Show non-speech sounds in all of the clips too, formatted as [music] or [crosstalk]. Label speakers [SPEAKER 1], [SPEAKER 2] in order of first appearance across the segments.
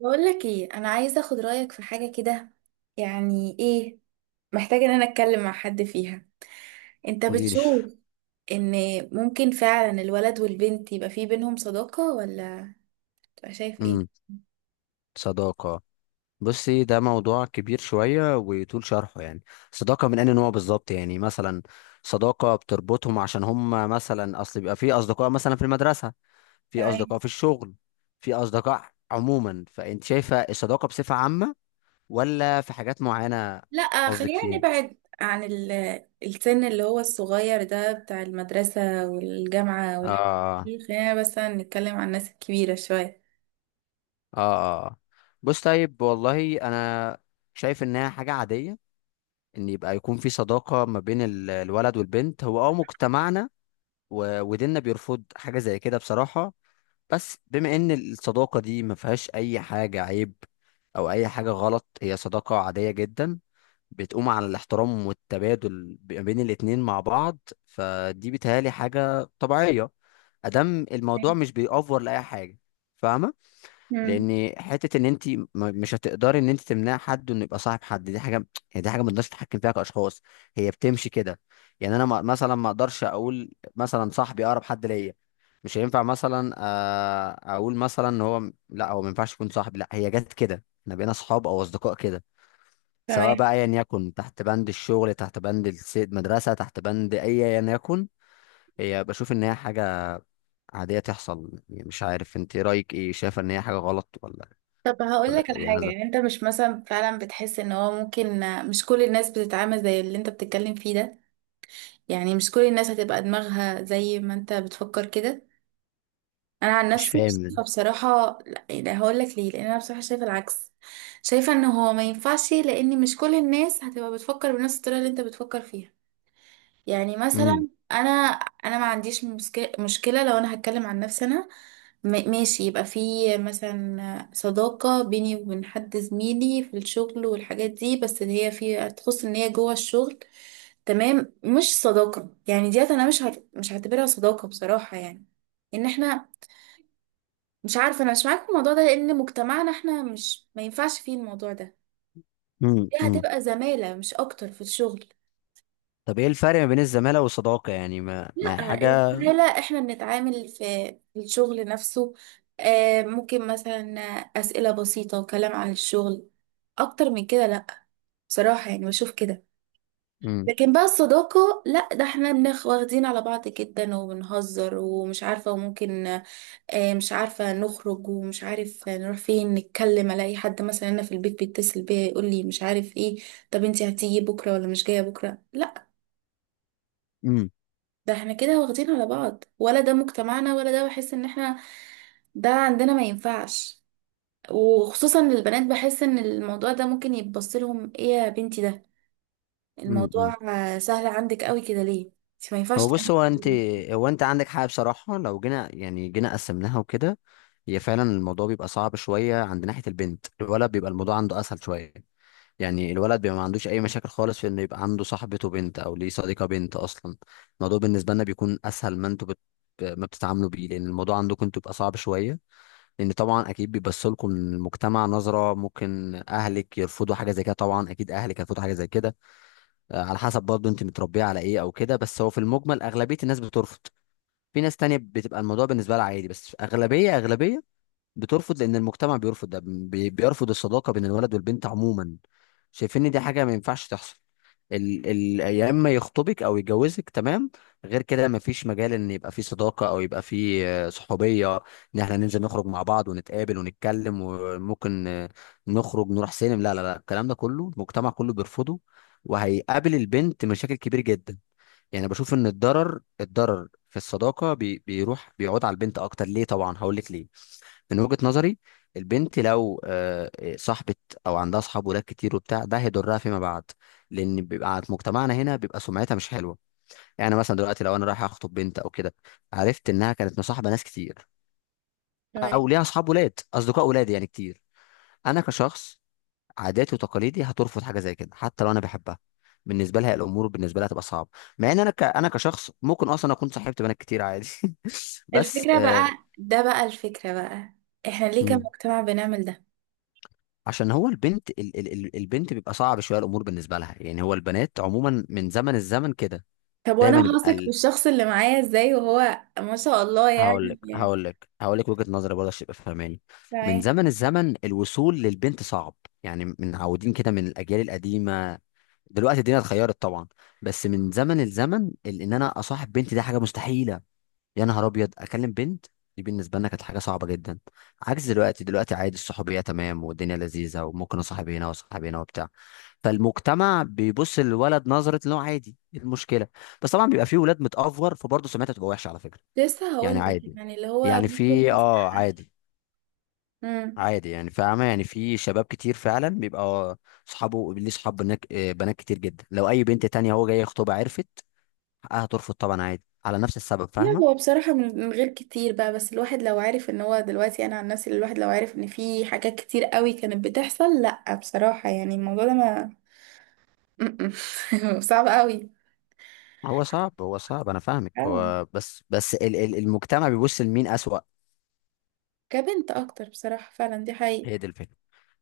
[SPEAKER 1] بقول لك ايه، انا عايزه اخد رايك في حاجه كده. يعني ايه، محتاجه ان انا اتكلم مع حد فيها. انت
[SPEAKER 2] قولي لي.
[SPEAKER 1] بتشوف ان ممكن فعلا الولد والبنت يبقى في بينهم صداقه ولا تبقى شايف ايه؟
[SPEAKER 2] امم صداقة. بصي، ده موضوع كبير شوية ويطول شرحه يعني. صداقة من أي نوع بالظبط؟ يعني مثلا صداقة بتربطهم عشان هم مثلا أصل بيبقى في أصدقاء مثلا في المدرسة، في
[SPEAKER 1] تمام.
[SPEAKER 2] أصدقاء في الشغل، في أصدقاء عموما. فأنت شايفة الصداقة بصفة عامة ولا في حاجات معينة؟
[SPEAKER 1] لا
[SPEAKER 2] قصدك
[SPEAKER 1] خلينا
[SPEAKER 2] فيها؟
[SPEAKER 1] نبعد عن السن اللي هو الصغير ده بتاع المدرسه والجامعه
[SPEAKER 2] آه
[SPEAKER 1] والحاجات
[SPEAKER 2] آه.
[SPEAKER 1] دي، خلينا بس نتكلم عن الناس الكبيره شويه.
[SPEAKER 2] آه آه. بص، طيب، والله أنا شايف إنها حاجة عادية ان يبقى يكون في صداقة ما بين الولد والبنت. هو مجتمعنا وديننا بيرفض حاجة زي كده بصراحة، بس بما ان الصداقة دي ما فيهاش اي حاجة عيب او اي حاجة غلط، هي صداقة عادية جدا، بتقوم على الاحترام والتبادل ما بين الاتنين مع بعض. فدي بيتهيألي حاجة طبيعية ادام الموضوع
[SPEAKER 1] تمام.
[SPEAKER 2] مش بيأفور لأي حاجة. فاهمة؟
[SPEAKER 1] مم.
[SPEAKER 2] لان حته ان انت مش هتقدري ان انت تمنع حد انه يبقى صاحب حد، دي حاجه يعني، دي حاجه ما نقدرش نتحكم فيها كاشخاص، هي بتمشي كده. يعني انا مثلا ما اقدرش اقول مثلا صاحبي اقرب حد ليا مش هينفع، مثلا اقول مثلا ان هو لا، هو ما ينفعش يكون صاحبي، لا، هي جت كده، احنا بقينا اصحاب او اصدقاء كده. سواء
[SPEAKER 1] تمام.
[SPEAKER 2] بقى ايا يكن، تحت بند الشغل، تحت بند المدرسه، تحت بند اي ايا يكن، هي بشوف ان هي حاجه عاديه تحصل. يعني مش عارف انت رايك ايه، شايفه ان هي حاجه غلط ولا
[SPEAKER 1] طب هقول
[SPEAKER 2] ولا
[SPEAKER 1] لك على حاجة،
[SPEAKER 2] يعني؟
[SPEAKER 1] يعني انت مش مثلا فعلا بتحس ان هو ممكن مش كل الناس بتتعامل زي اللي انت بتتكلم فيه ده؟ يعني مش كل الناس هتبقى دماغها زي ما انت بتفكر كده. انا عن
[SPEAKER 2] مش
[SPEAKER 1] نفسي شايفة
[SPEAKER 2] فاهم.
[SPEAKER 1] بصراحة لا، يعني هقول لك ليه، لان انا بصراحة شايفة العكس. شايفة ان هو ما ينفعش لان مش كل الناس هتبقى بتفكر بنفس الطريقة اللي انت بتفكر فيها. يعني
[SPEAKER 2] امم
[SPEAKER 1] مثلا انا ما عنديش مشكله لو انا هتكلم عن نفسي. انا ماشي، يبقى في مثلا صداقه بيني وبين حد زميلي في الشغل والحاجات دي، بس اللي هي في تخص ان هي جوه الشغل. تمام، مش صداقه يعني ديت، انا مش هعتبرها صداقه بصراحه يعني. ان احنا مش عارفه، انا مش معاك في الموضوع ده، لان مجتمعنا احنا مش ما ينفعش فيه الموضوع ده.
[SPEAKER 2] امم
[SPEAKER 1] دي
[SPEAKER 2] امم
[SPEAKER 1] هتبقى زماله مش اكتر في الشغل.
[SPEAKER 2] طب ايه الفرق ما بين الزمالة والصداقة يعني، ما
[SPEAKER 1] لا
[SPEAKER 2] حاجة؟
[SPEAKER 1] الزمالة احنا بنتعامل في الشغل نفسه. ممكن مثلا أسئلة بسيطة وكلام عن الشغل، أكتر من كده لا، بصراحة يعني بشوف كده.
[SPEAKER 2] امم
[SPEAKER 1] لكن بقى الصداقة لا، ده احنا واخدين على بعض جدا وبنهزر ومش عارفة وممكن مش عارفة نخرج ومش عارف نروح فين، نتكلم ألاقي حد مثلا أنا في البيت بيتصل بيا يقول لي مش عارف ايه، طب انتي هتيجي بكرة ولا مش جاية بكرة؟ لا
[SPEAKER 2] امم
[SPEAKER 1] ده احنا كده واخدين على بعض، ولا ده مجتمعنا، ولا ده بحس ان احنا ده عندنا ما ينفعش. وخصوصا للبنات، بحس ان الموضوع ده ممكن يتبص لهم ايه يا بنتي، ده
[SPEAKER 2] امم امم
[SPEAKER 1] الموضوع سهل عندك قوي كده ليه، انت ما ينفعش
[SPEAKER 2] هو بص،
[SPEAKER 1] تعملي
[SPEAKER 2] هو
[SPEAKER 1] كده
[SPEAKER 2] انت
[SPEAKER 1] ليه؟
[SPEAKER 2] هو انت عندك حق بصراحة. لو جينا يعني جينا قسمناها وكده، هي فعلا الموضوع بيبقى صعب شوية عند ناحية البنت، الولد بيبقى الموضوع عنده اسهل شوية. يعني الولد بيبقى ما عندوش اي مشاكل خالص في انه يبقى عنده صاحبته بنت او ليه صديقة بنت اصلا. الموضوع بالنسبة لنا بيكون اسهل ما انتوا ما بتتعاملوا بيه، لان الموضوع عندكم انتوا بيبقى صعب شوية، لان طبعا اكيد بيبص لكم المجتمع نظره، ممكن اهلك يرفضوا حاجه زي كده، طبعا اكيد اهلك هيرفضوا حاجه زي كده. على حسب برضه انت متربيه على ايه او كده، بس هو في المجمل اغلبيه الناس بترفض. في ناس تانية بتبقى الموضوع بالنسبه لها عادي، بس اغلبيه اغلبيه بترفض، لان المجتمع بيرفض ده، بيرفض الصداقه بين الولد والبنت عموما، شايفين ان دي حاجه ما ينفعش تحصل. ال يا اما يخطبك او يتجوزك تمام، غير كده ما فيش مجال ان يبقى في صداقه او يبقى في صحوبيه، ان احنا ننزل نخرج مع بعض ونتقابل ونتكلم، وممكن نخرج نروح سينما. لا لا لا، الكلام ده كله المجتمع كله بيرفضه، وهيقابل البنت مشاكل كبير جدا. يعني بشوف ان الضرر في الصداقه بيروح بيعود على البنت اكتر. ليه؟ طبعا هقول لك ليه، من وجهة نظري. البنت لو صاحبة او عندها اصحاب ولاد كتير وبتاع، ده هيضرها فيما بعد، لان بيبقى عند مجتمعنا هنا بيبقى سمعتها مش حلوه. يعني مثلا دلوقتي لو انا رايح اخطب بنت او كده، عرفت انها كانت مصاحبه ناس كتير
[SPEAKER 1] تمام.
[SPEAKER 2] او ليها اصحاب ولاد، اصدقاء ولاد يعني كتير، انا كشخص عاداتي وتقاليدي هترفض حاجه زي كده حتى لو انا بحبها. بالنسبه لها الامور بالنسبه لها هتبقى صعبه، مع ان انا انا كشخص ممكن اصلا اكون صاحبت بنات كتير عادي. [laughs] بس
[SPEAKER 1] الفكرة بقى احنا ليه
[SPEAKER 2] مم.
[SPEAKER 1] كمجتمع بنعمل ده؟
[SPEAKER 2] عشان هو البنت البنت بيبقى صعب شويه الامور بالنسبه لها. يعني هو البنات عموما من زمن الزمن كده
[SPEAKER 1] طب وانا
[SPEAKER 2] دايما يبقى
[SPEAKER 1] هثق بالشخص اللي معايا ازاي وهو ما شاء الله
[SPEAKER 2] هقول لك
[SPEAKER 1] يعني.
[SPEAKER 2] هقول لك هقول لك وجهه نظري برضه عشان تبقى فاهماني. من
[SPEAKER 1] تمام.
[SPEAKER 2] زمن الزمن الوصول للبنت صعب، يعني من عودين كده، من الاجيال القديمه. دلوقتي الدنيا اتغيرت طبعا، بس من زمن الزمن، ان انا اصاحب بنتي ده حاجه مستحيله، يا نهار ابيض اكلم بنت، دي بالنسبه لنا كانت حاجه صعبه جدا. عكس دلوقتي، دلوقتي عادي الصحوبيه تمام والدنيا لذيذه وممكن اصاحب هنا واصاحب هنا وبتاع. فالمجتمع بيبص للولد نظره ان هو عادي، إيه المشكله؟ بس طبعا بيبقى فيه ولاد متأفور، فبرضه سمعتها تبقى وحشه على فكره.
[SPEAKER 1] لسه هقول
[SPEAKER 2] يعني
[SPEAKER 1] لك
[SPEAKER 2] عادي،
[SPEAKER 1] يعني اللي هو
[SPEAKER 2] يعني
[SPEAKER 1] ممكن.
[SPEAKER 2] في عادي،
[SPEAKER 1] مم.
[SPEAKER 2] عادي. يعني فاهمه، يعني في شباب كتير فعلا بيبقى صحابه ليه صحاب بنات، بنات كتير جدا، لو اي بنت تانية هو جاي يخطبها عرفت، حقها ترفض طبعا، عادي، على نفس السبب.
[SPEAKER 1] لا
[SPEAKER 2] فاهمه؟
[SPEAKER 1] هو بصراحة من غير كتير بقى، بس الواحد لو عارف ان هو دلوقتي، انا عن نفسي الواحد لو عارف ان في حاجات كتير قوي كانت بتحصل لا بصراحة، يعني الموضوع ده ما... [laughs] صعب قوي.
[SPEAKER 2] هو صعب انا فاهمك،
[SPEAKER 1] اه
[SPEAKER 2] هو بس المجتمع بيبص لمين اسوأ.
[SPEAKER 1] كبنت اكتر بصراحة، فعلا دي حقيقة.
[SPEAKER 2] هي دي الفكره.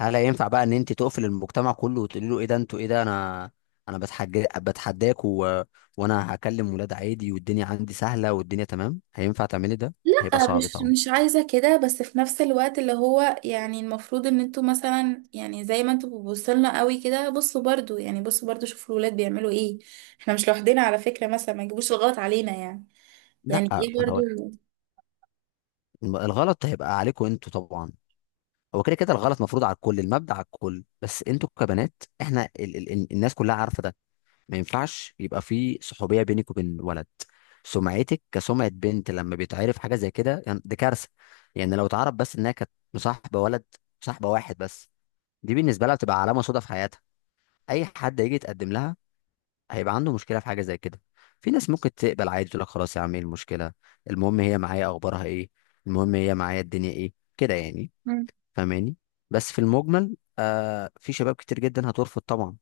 [SPEAKER 2] هل هينفع بقى ان انت تقفل المجتمع كله وتقولي له ايه ده انتوا، ايه ده انا، انا بتحج بتحداك و... وانا هكلم ولاد عادي والدنيا عندي سهله والدنيا تمام؟ هينفع تعملي ده؟ هيبقى
[SPEAKER 1] لا
[SPEAKER 2] صعب
[SPEAKER 1] مش
[SPEAKER 2] طبعا.
[SPEAKER 1] مش عايزة كده، بس في نفس الوقت اللي هو يعني المفروض ان انتوا مثلا، يعني زي ما انتوا بتبصلنا قوي كده، بصوا برضو، شوفوا الولاد بيعملوا ايه. احنا مش لوحدنا على فكرة، مثلا ما يجيبوش الغلط علينا يعني.
[SPEAKER 2] لا،
[SPEAKER 1] يعني ايه برضو.
[SPEAKER 2] هو الغلط هيبقى عليكم انتوا طبعا، هو كده كده الغلط مفروض على الكل، المبدأ على الكل، بس انتوا كبنات، احنا الناس كلها عارفه ده، ما ينفعش يبقى في صحوبيه بينك وبين ولد. سمعتك كسمعه بنت لما بيتعرف حاجه زي كده يعني دي كارثه، يعني لو اتعرف بس انها كانت مصاحبه ولد، مصاحبه واحد بس، دي بالنسبه لها بتبقى علامه سودا في حياتها. اي حد هيجي يتقدم لها هيبقى عنده مشكله في حاجه زي كده. في ناس ممكن تقبل عادي، تقول لك خلاص يا عم، ايه المشكله؟ المهم هي معايا، اخبارها ايه؟ المهم هي معايا، الدنيا ايه كده يعني. فاهماني؟ بس في المجمل آه، في شباب كتير جدا هترفض طبعا.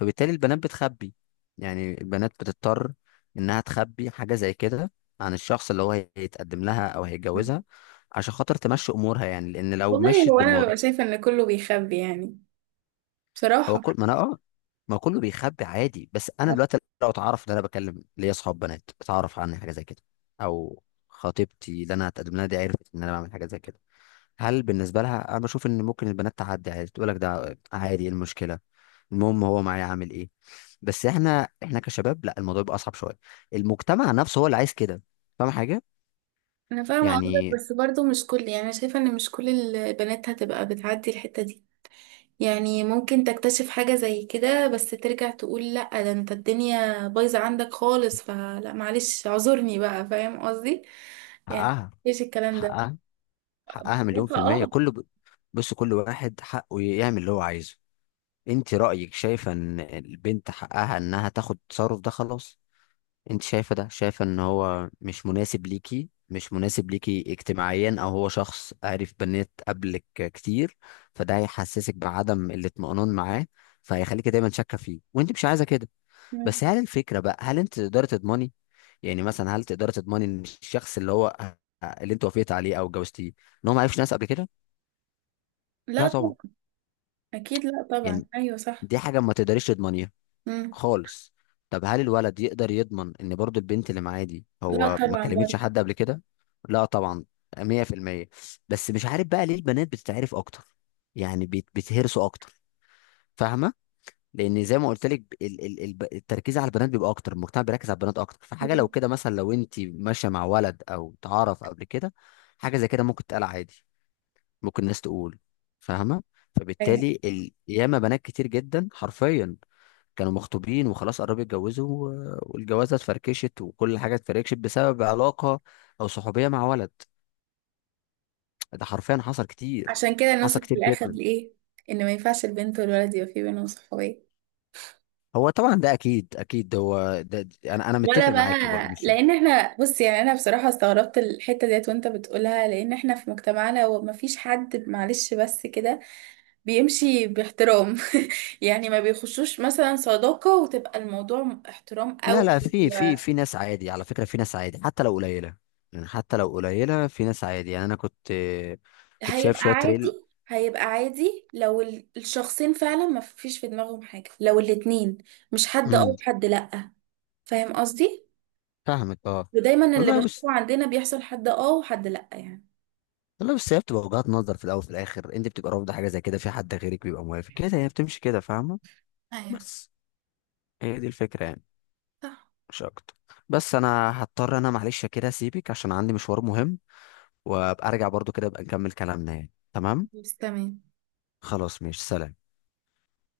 [SPEAKER 2] فبالتالي البنات بتخبي، يعني البنات بتضطر انها تخبي حاجة زي كده عن الشخص اللي هو هيتقدم لها او
[SPEAKER 1] مم.
[SPEAKER 2] هيتجوزها، عشان خاطر تمشي امورها، يعني لان لو
[SPEAKER 1] والله
[SPEAKER 2] مشيت
[SPEAKER 1] هو انا
[SPEAKER 2] بالموضوع.
[SPEAKER 1] ببقى شايفه ان كله بيخبي يعني،
[SPEAKER 2] هو
[SPEAKER 1] بصراحه.
[SPEAKER 2] كل ما انا ما كله بيخبي عادي، بس انا دلوقتي لو اتعرف ان انا بكلم ليا اصحاب بنات، اتعرف عني حاجة زي كده، او خطيبتي اللي انا هتقدم لها دي عرفت ان انا بعمل حاجة زي كده، هل بالنسبه لها انا بشوف ان ممكن البنات تعدي عادي، تقول لك ده عادي، إيه المشكله؟ المهم هو معايا عامل ايه. بس احنا، كشباب لا، الموضوع بيبقى اصعب شويه، المجتمع نفسه هو اللي عايز كده. فاهم حاجه؟
[SPEAKER 1] انا فاهمه قصدك،
[SPEAKER 2] يعني
[SPEAKER 1] بس برضو مش كل يعني، أنا شايفه ان مش كل البنات هتبقى بتعدي الحته دي. يعني ممكن تكتشف حاجه زي كده بس ترجع تقول لا ده انت الدنيا بايظه عندك خالص فلا معلش، اعذرني بقى، فاهم قصدي يعني؟
[SPEAKER 2] حقها
[SPEAKER 1] ايش الكلام ده؟
[SPEAKER 2] حقها حقها
[SPEAKER 1] لا،
[SPEAKER 2] مليون في الميه.
[SPEAKER 1] اه.
[SPEAKER 2] بص، كل واحد حقه يعمل اللي هو عايزه. انت رايك شايفه ان البنت حقها انها تاخد التصرف ده، خلاص. انت شايفه، ده شايفه ان هو مش مناسب ليكي، مش مناسب ليكي اجتماعيا، او هو شخص عارف بنات قبلك كتير، فده هيحسسك بعدم الاطمئنان معاه، فهيخليكي دايما شاكه فيه وانت مش عايزه كده.
[SPEAKER 1] مم.
[SPEAKER 2] بس هل الفكره بقى، هل انت تقدري تضمني، يعني مثلا هل تقدري تضمني ان الشخص اللي هو اللي انت وافقت عليه او اتجوزتيه ان هو ما عرفش ناس قبل كده؟
[SPEAKER 1] لا
[SPEAKER 2] لا طبعا.
[SPEAKER 1] طبعا. اكيد لا طبعا،
[SPEAKER 2] يعني
[SPEAKER 1] ايوه صح.
[SPEAKER 2] دي حاجه ما تقدريش تضمنيها
[SPEAKER 1] مم.
[SPEAKER 2] خالص. طب هل الولد يقدر يضمن ان برضو البنت اللي معاه دي
[SPEAKER 1] لا
[SPEAKER 2] هو ما
[SPEAKER 1] طبعا
[SPEAKER 2] كلمتش
[SPEAKER 1] برضو.
[SPEAKER 2] حد قبل كده؟ لا طبعا. 100%. بس مش عارف بقى ليه البنات بتتعرف اكتر، يعني بيتهرسوا اكتر. فاهمه؟ لان زي ما قلت لك، التركيز على البنات بيبقى اكتر، المجتمع بيركز على البنات اكتر. فحاجه لو
[SPEAKER 1] مم.
[SPEAKER 2] كده مثلا، لو انت ماشيه مع ولد او تعرف قبل كده حاجه زي كده ممكن تتقال عادي، ممكن الناس تقول. فاهمه؟
[SPEAKER 1] أيوة.
[SPEAKER 2] فبالتالي ياما بنات كتير جدا حرفيا كانوا مخطوبين وخلاص قربوا يتجوزوا والجوازه اتفركشت، وكل حاجه اتفركشت بسبب علاقه او صحوبيه مع ولد. ده حرفيا حصل كتير،
[SPEAKER 1] عشان كده
[SPEAKER 2] حصل
[SPEAKER 1] نوصل في
[SPEAKER 2] كتير
[SPEAKER 1] الاخر
[SPEAKER 2] جدا.
[SPEAKER 1] لايه، ان ما ينفعش البنت والولد يبقى في بينهم صحوبيه
[SPEAKER 2] هو طبعا ده اكيد اكيد هو ده. انا
[SPEAKER 1] ولا
[SPEAKER 2] متفق
[SPEAKER 1] بقى؟
[SPEAKER 2] معاكي برضو، مش
[SPEAKER 1] لان احنا بص يعني، انا بصراحه استغربت الحته ديت وانت بتقولها، لان احنا في مجتمعنا وما فيش حد، معلش بس كده، بيمشي باحترام. [laughs] يعني ما بيخشوش مثلا صداقه وتبقى الموضوع احترام
[SPEAKER 2] لا
[SPEAKER 1] قوي.
[SPEAKER 2] لا. في في ناس عادي على فكره، في ناس عادي حتى لو قليله، يعني حتى لو قليله في ناس عادي. يعني انا كنت شايف
[SPEAKER 1] وهيبقى
[SPEAKER 2] شويه ريل.
[SPEAKER 1] عادي هيبقى عادي لو الشخصين فعلا ما فيش في دماغهم حاجه، لو الاتنين مش حد اه
[SPEAKER 2] امم
[SPEAKER 1] وحد لأ، فاهم قصدي؟
[SPEAKER 2] فاهمك. اه
[SPEAKER 1] ودايما اللي
[SPEAKER 2] والله بس
[SPEAKER 1] بشوفه عندنا بيحصل حد اه وحد لأ يعني.
[SPEAKER 2] والله بس هي بتبقى وجهات نظر في الاول وفي الاخر، انت بتبقى رافضه حاجه زي كده، في حد غيرك بيبقى موافق كده، هي بتمشي كده. فاهمه؟
[SPEAKER 1] ايوه
[SPEAKER 2] بس هي دي الفكرة يعني،
[SPEAKER 1] صح.
[SPEAKER 2] مش اكتر. بس انا هضطر انا معلش كده اسيبك عشان عندي مشوار مهم، وابقى ارجع برضو كده ابقى نكمل كلامنا يعني، تمام؟
[SPEAKER 1] بس تمام.
[SPEAKER 2] خلاص ماشي، سلام.